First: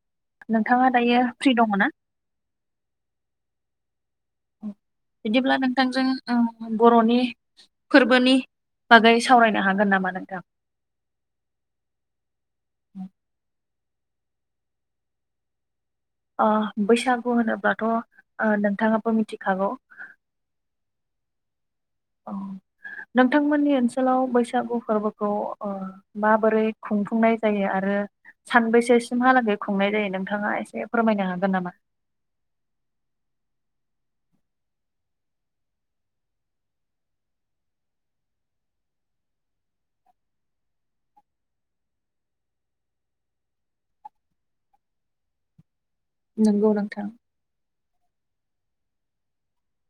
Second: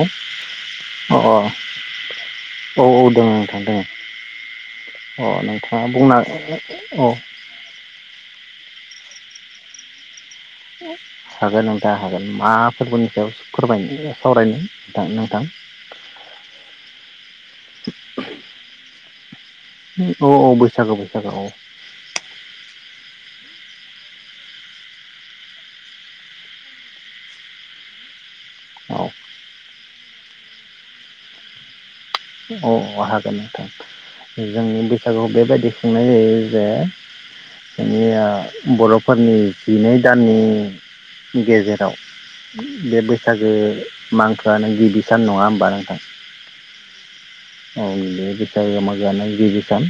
अ नोंथाङा दायो अ फ्रि दङ ना औ औ दोङो औ दङ। बिदिब्ला नोंथांजों ओम औ बर'नि फोरबोनि बागै सावरायनो हागोन नामा नोंथां? हागोन नोंथां हागोन हागोन सावरायनो नोंथां नोंथां अ बैसागु होनोब्लाथ' ओ नोंथाङा कमिटि औ -औ बैसागो हेलौ औ [unintelligible] [unintelligible] नंगौ नोंथां औ बे बैसागो मागोआनो गिबि सान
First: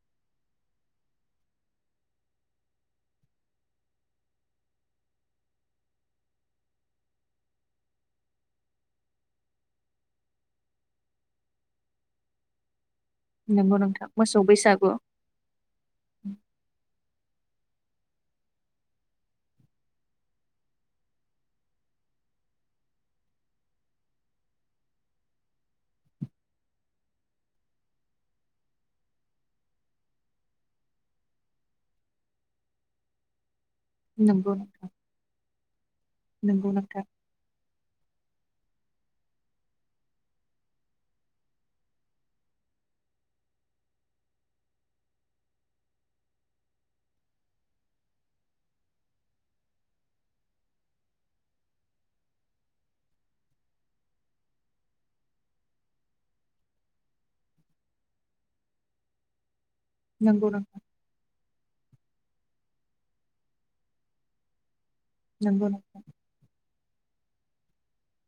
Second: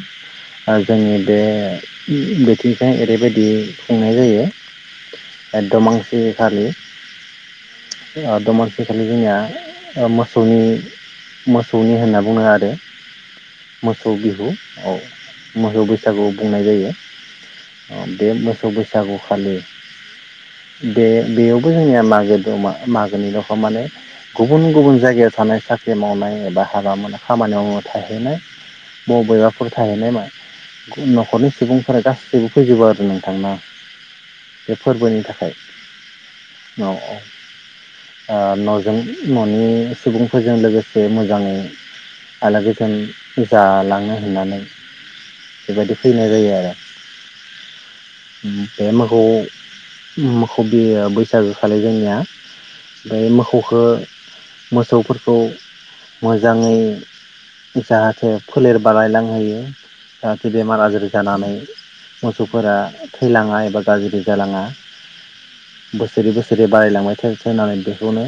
जोंनि बे बोथिंफ्राय ओरैबायदि खुंनाय जायो दमांसिखालि दमांसिखालि जोंनिया मोसौनि सौनि होनना बुङो आरो नंगौ नोंथां मोसौ बिहु बैसागु औ मोसौ बैसागुआव बुंनाय जायो। बे मोसौ बैसागुखालि बे बेयावबो जोंनिया मागो दमा मागोनि दखा माने गुबुन गुबुन जायगायाव थानाय साख्रि मावनाय एबा हाबा मोन खामानि मावनो थाहैनाय बबेबाफोर थाहैनाय न'खरनि सुबुंफोरा गासैबो फैजोबो आरो नोंथांना? नंगौ बे नोंथां फोरबोनि थाखाय नंगौ औ -औ ओ नोंथां न'जों न'नि [unintelligible] मोजाङै जाहाथे फोलेर बारायलांनो होयो। नंगौ जाहाथे नोंथां बेमार आजारि जानानै मोसौफोरा थैलाङा एबा गाज्रि जालाङा। नंगौ नोंथां बोसोरै बोसोरै बारायलांबाय थायो। होननानै बेखौनो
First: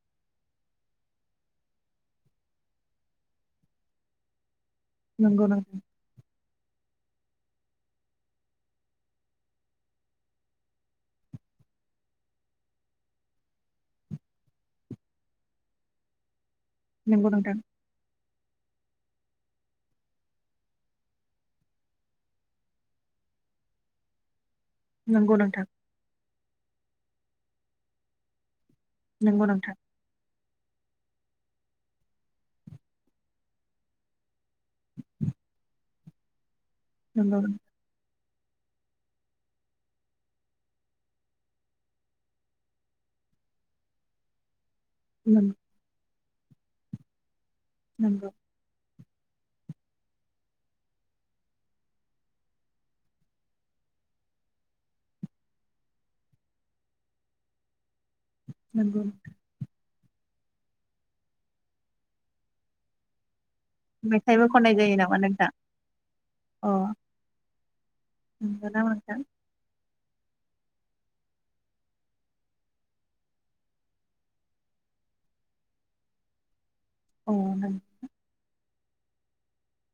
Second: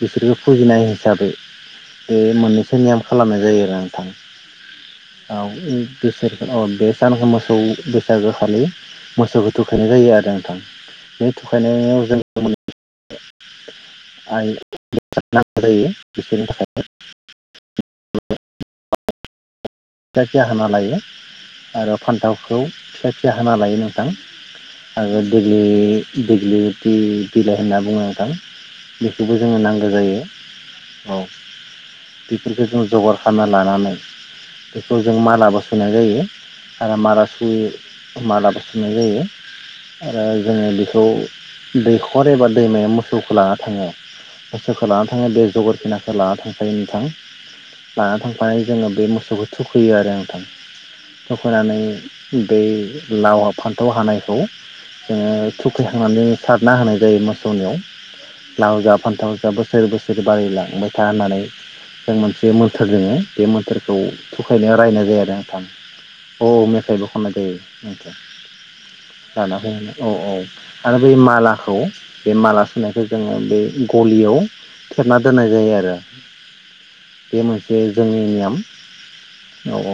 बिसोरखौ फुजिनाय हिसाबै बे मोननैसो नियोम खालामनाय जायो आरो नोंथां। नंगौ नोंथां [unintelligible] [unintelligible] नोंगौ नोंथां। फिसा फिसा हाना लायो आरो फान्थावखौ फिसा फिसा हाना लायो नोंथां। आरो नंगौ दिग्लि नोंथां -दिग्लि बि बिलाइ होनना बुङो नोंथां। बेखौबो नंगौ जोङो नोंथां नांगौ जायो। औ बेखौ जों मालाबो सुनाय जायो। आरो नंगौ मारासि मालाबो सुननाय जायो आरो जोङो बेखौ दैखर एबा दैमायाव मोसौखौ लाना थाङो खौ लानानै थाङो बेे नंगौ जबोर गोनां ला थांखायो नोंथां लाना नंगौ थांफानाय जोङो बे जोबोद थुखैयो आरो नोंथां थुखैनानै बै लाव फान्थाव हानायखौ जोङो थुखैखांनानै सारना होनाय जायो मोसौनियाव लाव जा नंगौ फान्थाव जा बोसोर बोसोर बिदिनो बारायलांहोबाय था होननानै जों मोनसे मोन्थोर दोङो बे मोथोरखौ मेथाइबो बिदिनो खननाय रायनाय नामा जायो नोंथां ओ अ मेथायबो खननाय जा- औ नोथां नंगौ नामा नोंथां लाना होयो औ औ आरो बे मालाखौ बे माला सुनायखौ जोङो बे गलियाव थेबना दोननाय जायो आरो अ बे मोनसे जोंनि नियोम औ औ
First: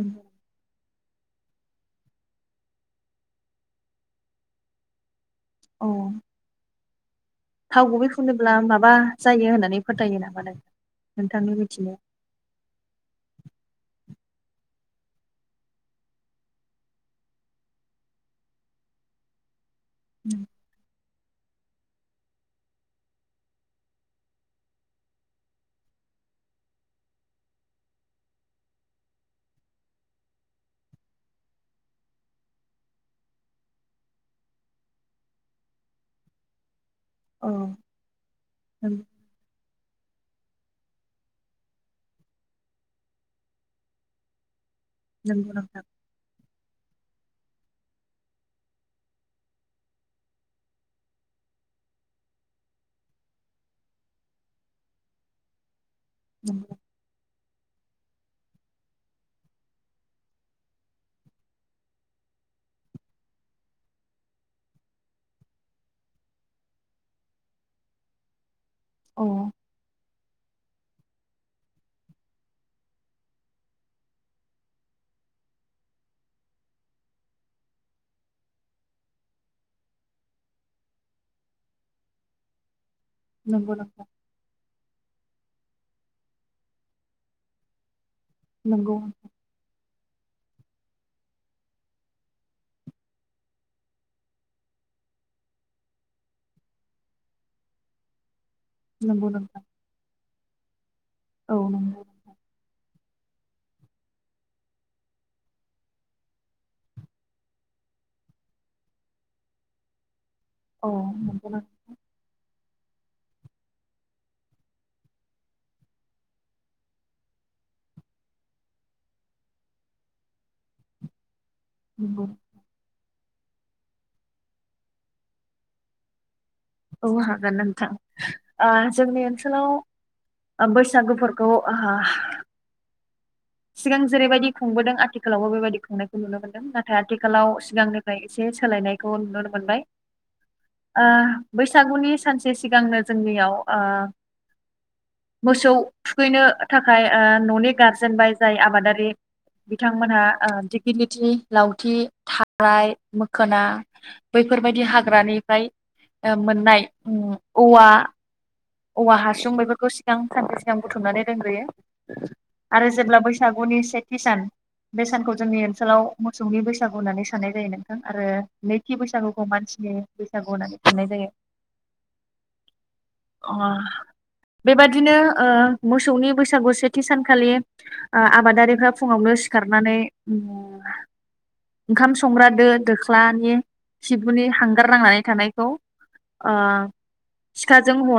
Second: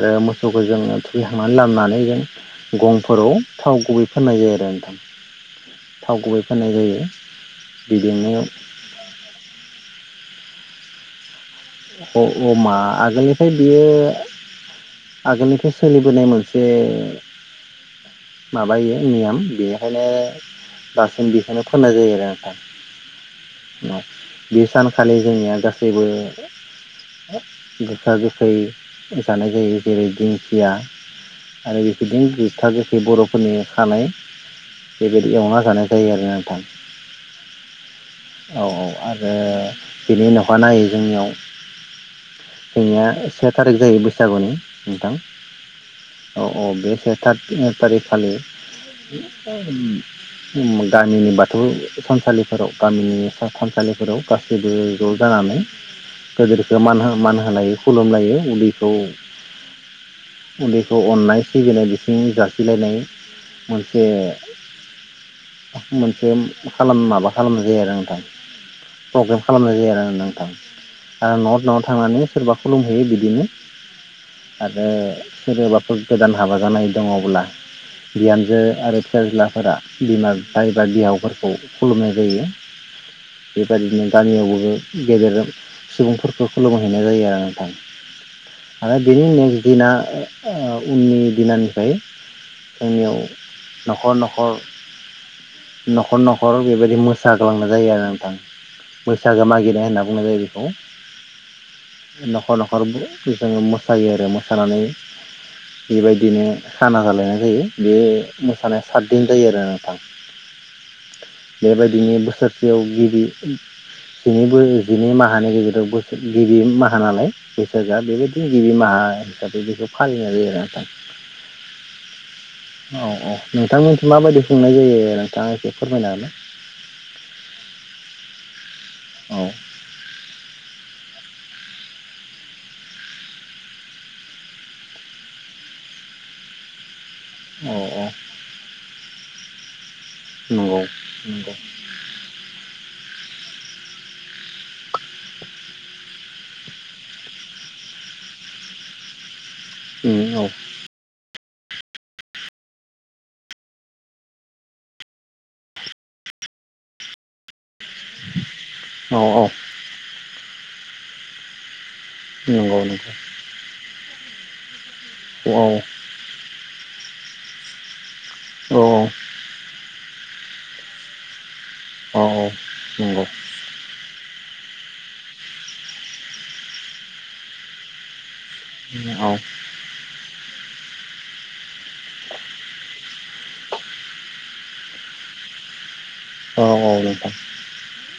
आरो मोसौखो जोङो बिहांनानै लाबोनानै जों गंफोराव थाव गुबै फाननाय जायो आरो नोंथां अ थाव गुबै फोननाय जायो थाव गुबै बिदिनो फुनोब्ला माबा जायो होननानै फोथायो नामा नों नों थांनि बादि- अ अ मा आगोलनिफ्राय बियो आगोलनिफ्राय सोलिबोनाय मोनसे माबायो नियम बेयो खायनो बा दासिम बेखौनो फोननाय जायो आरो नथां बे सानखालि जोंनिया गासैबो गोखा गोखै जानाय जायो जेरै दिंखिया आरो बेफोरदि गोखा गोखै बर'फोरनि खानाय बेबायदि एवना जानाय जायो आरो नोंथां औ औ औ आरो बेनि उनावहाय नायो जोंनियाव जोंनिया से थारिख जायो बैसागुनि नोंथां नंगौ नोंथां औ औ बे से था ओ थारिखखालि गामिनि बाथौ थानसालिफोराव गामिनि थानसालिफोराव गासैबो ज' जानानै नंगौ गोदोरखौ मान मान होनाय खुलुमलायो उन्दैखौ उन्दैखौ अननाय सिबिनाय बिथिं जासिलायनाय मोनसे मोनसे माबा खालामनाय जायो आरो नोंथां अ प्रग्राम खालामनाय जायो आरो ना नोंथां आरो न' न'आव थांनानै सोरबा खुलुमहैयो बिदिनो आरो सोरबाफोर गोदान हाबा जानाय दङब्ला बिहामजो आरो फिसाज्लाफोरा बिमा बिफा एबा बिहावफोरखौ खुलुमनाय जायो। नंगौ नोंथां बेबायदिनो गामियावबो गेदेरजों सुबुंफोरखौ खुलुमहैनाय जायो आरो नोंथां। नंगौ आरो बिदि नेक्स दिना ओ उननि दिनानिफ्राय जोंनियाव न'खर न'खर न'खर न'खर बेबायदि मोसाग्लांनाय जायो आरो नोंथां। नंगौ बैसागो नोंथां मागिनाय होनना बुंनाय जायो खौ। औ नंगौ न'खर न'खरबो जोङो मोसायो आरो मोसानानै बेबायदिनो खाना जालायनाय जायो बे मोसानाया सातदिन जायो आरो नोंथां। औ नंगौ बेबायदिनि बोसोर बेयाव गिबि जिनैबो जिनै माह माहानि गेजेराव बोसोर गिबि माहा नालाय बैसागआ बेबायदिनो गिबि माहा हिसाबै बेखौ फालिनाय जायो आरो नोंथां। नंगौ नों औ औ नोंथांमोनथिं माबायदि खुंनाय जायो नोंथाङा एसे फोरमायनो हागोना? औ हागोन नोंथां ओ जोंनि हागोन ओनसोलाव ओ बैसागो फोर खौ आ हा सिगां जेरैबायदि खुंबोदों आथिखालावबो बेबायदि खुंनायखौ नुनो मोनदों नाथाय आथि खालाव ना? औ सिगांनिफ्राय एसे सोलायनायखौ नुनो मोनबाय नंगौ ओ नंगौ बैसागुनि सानसे सिगांनो जोंनियाव ओ मोसौ थुखैनो थाखाय ओ न'नि गारजेनबाय जाय आबादारि बिथांमोनहा उम औ ओ दिगिलिथि लावथि थाराइ मोखोना बैफोरबायदि हाग्रानिफ्राय मोननाय ओ उम औवा औवा औ औ हासुं बेफोरखौ सिगां सानसे सि सिगां‌ बुथुमनानै दोनग्रोयो। नंगौ आरो नंगौ जेब्ला बैसागुनि से थि सान बे सानखौ जोंनि औ ओनसोलाव मोसौनि बैसागु होननानै साननाय जायो नोंथां। आरो औ नैथि नंगौ बैसागुखौ मानसिनि बै सागु होननानै खुंनाय जायो। औ औ औ अ बेबादिनो ओ मोसौनि बैसागु सेथि सानखालि ओ आबादारिफ्रा फुङावनो सिखारनानै उम ओंखाम संग्रा दो दोख्लानि खिबुनि हांगार नांनानै थानायखौ औ औ नोंथां।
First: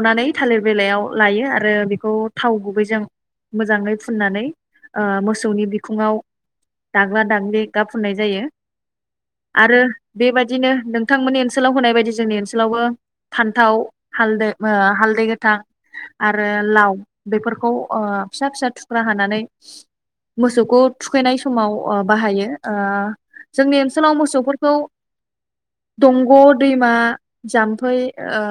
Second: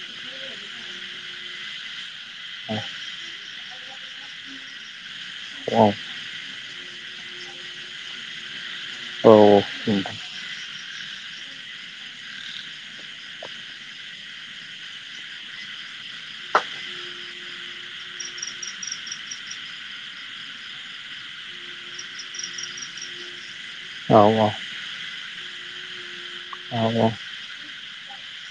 नानै थालिर बिलायाव लायो आरो बेखौ थाव गुबैजों मोजाङै फुननानै ओ मो सौनि बिखुङाव दाग्ला दाग्लि गाब फुननाय जायो। आरो बेबायदिनो थांमोननि ओनसोलाव होनाय बायदि जोंनि ओनसोलावबो फान्थाव, हालदो ओ हालदै गोथां, आरो लाव बेफोरखौ ओ फिसा फिसा थुख्रा हानानै मोसौखौ थुखैनाय समाव बाहायो ओ जोंनि ओनसोलाव मोसौफोरखौ दंग', दैमा, जाम्फै, ओ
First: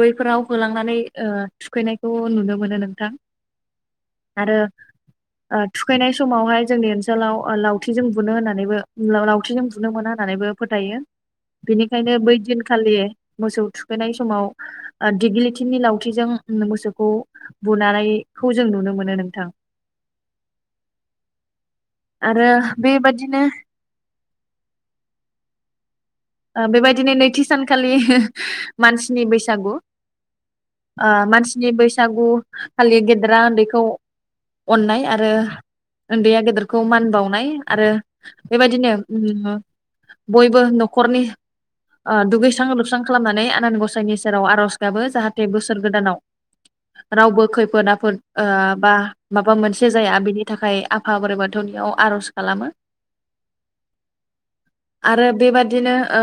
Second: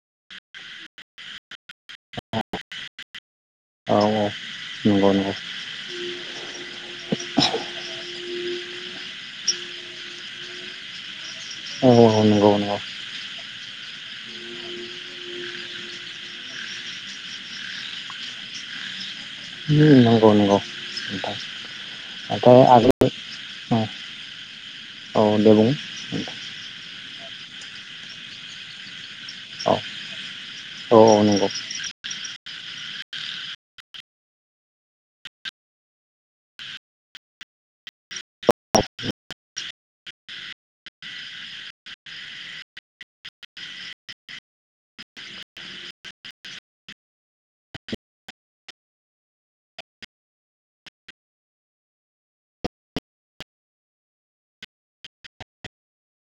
बैफोराव होलांनानै ओ थुखैनायखौ नुनो मोनो नोंथां। आरो नंगौ नंगौ ओ थुखैनाय स मावहाय जोंनि ओनसोलाव लावथिजों बुनो होननानैबो लावथिजों बुनो मोना होननानैबो फोथायो। औ बेनिखायनो बै नंगौ नंगौ दिनखालि मोसौ थुखैनाय समाव दिग्लिथिनि लावथिजों मोसौखौ बुनानैखौ जों नुनो मोनो नों नंगौ नंगौ नोंथां आरो नाथाय आगोल बेबादिनो उम औ दे बुं। ओ बेबायदिनो नैथि सानखालि मान सिनि बैसागु औ औ ओ औ नंगौ मानसिनि बैसागु बे खालि गेदेरा उन्दैखौ अननाय आरो उन्दैया गेदेरखौ मान बावनाय आरो बेबायदिनो उम बयबो नखरनि ओ दुगैस्रां लोबस्रां खालामनानै आनान गसाइनि सेराव आर'ज गाबो जाहाथे बोसोर गोदानाव रावबो खैफोद आफोद ओ बा माबा मोनसे जाया बिनि थाखाय आफा बोराइ बाथौनियाव आर'ज खालामो आरो बेबादि बिदिनो ओ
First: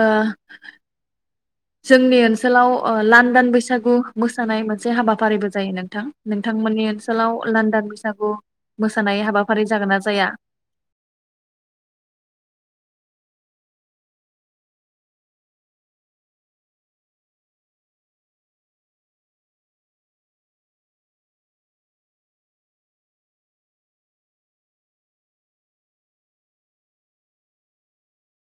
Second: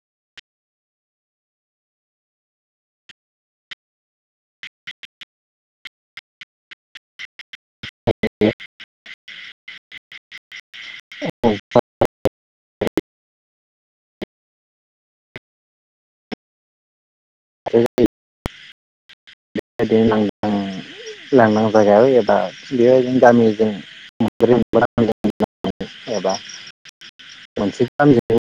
जोंनि ओनसोलाव लांदां बैसागु मोसानाय मोनसे हाबाफारिबो जायो नोंथां नोंथांमोननि ओनसोलाव लांदां बै सागु मोसानाय हाबाफारि जागोन ना जाया? औ [unintelligible] जायो। बेबायदिनो लां लांदां जायगायाव एबा बेबायदिनो गामिजों मोनब्रै मोनबा गामिजों एबा मोनसे गामिजों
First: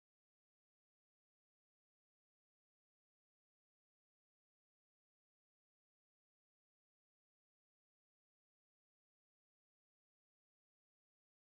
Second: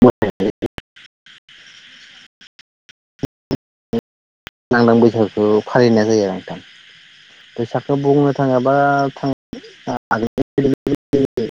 लांदां बैसागुखौ फालिनाय जायो नोंथां बैसागुखौ बुंनो थाङाबा थाङ [unintelligible]